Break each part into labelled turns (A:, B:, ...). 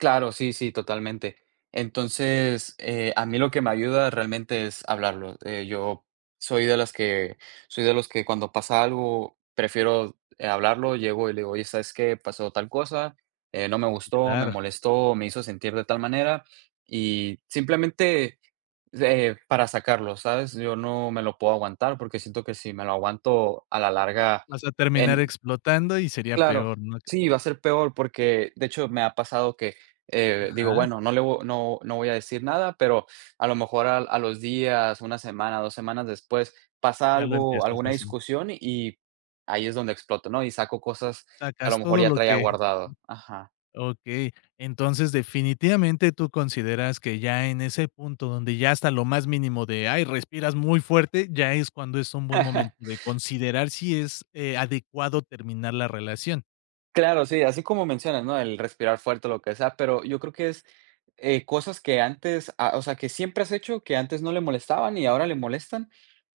A: Claro, sí, sí, totalmente. Entonces, eh, a mí lo que me ayuda realmente es hablarlo. Eh, yo soy de las que soy de los que cuando pasa algo prefiero, eh, hablarlo, llego y le digo: "Oye, ¿sabes qué? Pasó tal cosa, eh, no me gustó, me
B: Claro.
A: molestó, me hizo sentir de tal manera". Y simplemente, eh, para sacarlo, ¿sabes? Yo no me lo puedo aguantar, porque siento que si me lo aguanto a la larga
B: Vas a terminar
A: en
B: explotando y sería
A: Claro,
B: peor, no te
A: sí, va a ser peor, porque de hecho me ha pasado que, eh, digo:
B: Ajá.
A: "Bueno, no le vo no no voy a decir nada", pero a lo mejor a a los días, una semana, 2 semanas después, pasa
B: Ya lo
A: algo,
B: empiezas
A: alguna
B: a sentir.
A: discusión y ahí es donde exploto, ¿no? Y saco cosas que a lo
B: Sacas
A: mejor
B: todo
A: ya
B: lo
A: traía
B: que
A: guardado. Ajá.
B: Okey, entonces definitivamente tú consideras que ya en ese punto donde ya hasta lo más mínimo de ay, respiras muy fuerte, ya es cuando es un buen momento de considerar si es, eh, adecuado terminar la relación.
A: Claro, sí, así como mencionas, ¿no? El respirar fuerte o lo que sea, pero yo creo que es, eh, cosas que antes ah, o sea, que siempre has hecho, que antes no le molestaban y ahora le molestan.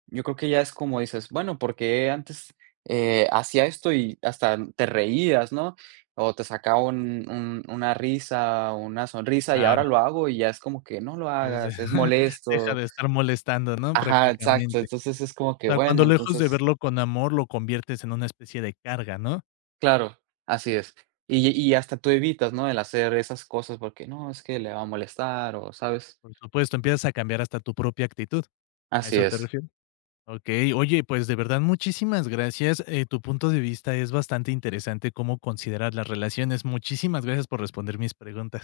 A: Yo creo que ya es como dices: bueno, ¿por qué antes, eh, hacía esto y hasta te reías, no? O te sacaba un un una risa una sonrisa y
B: Claro.
A: ahora lo hago y ya es como que: "No lo
B: Ya sé.
A: hagas, es
B: Deja
A: molesto".
B: de estar molestando, ¿no?
A: Ajá, exacto.
B: Prácticamente.
A: Entonces, es como
B: O
A: que
B: sea, cuando
A: bueno,
B: lejos de
A: entonces
B: verlo con amor, lo conviertes en una especie de carga, ¿no?
A: Claro, así es. Y y hasta tú evitas, ¿no? El hacer esas cosas porque no es que le va a molestar o sabes.
B: Por supuesto, empiezas a cambiar hasta tu propia actitud. A
A: Así
B: eso te
A: es.
B: refieres. Okey, oye, pues de verdad muchísimas gracias, eh, tu punto de vista es bastante interesante cómo considerar las relaciones. Muchísimas gracias por responder mis preguntas.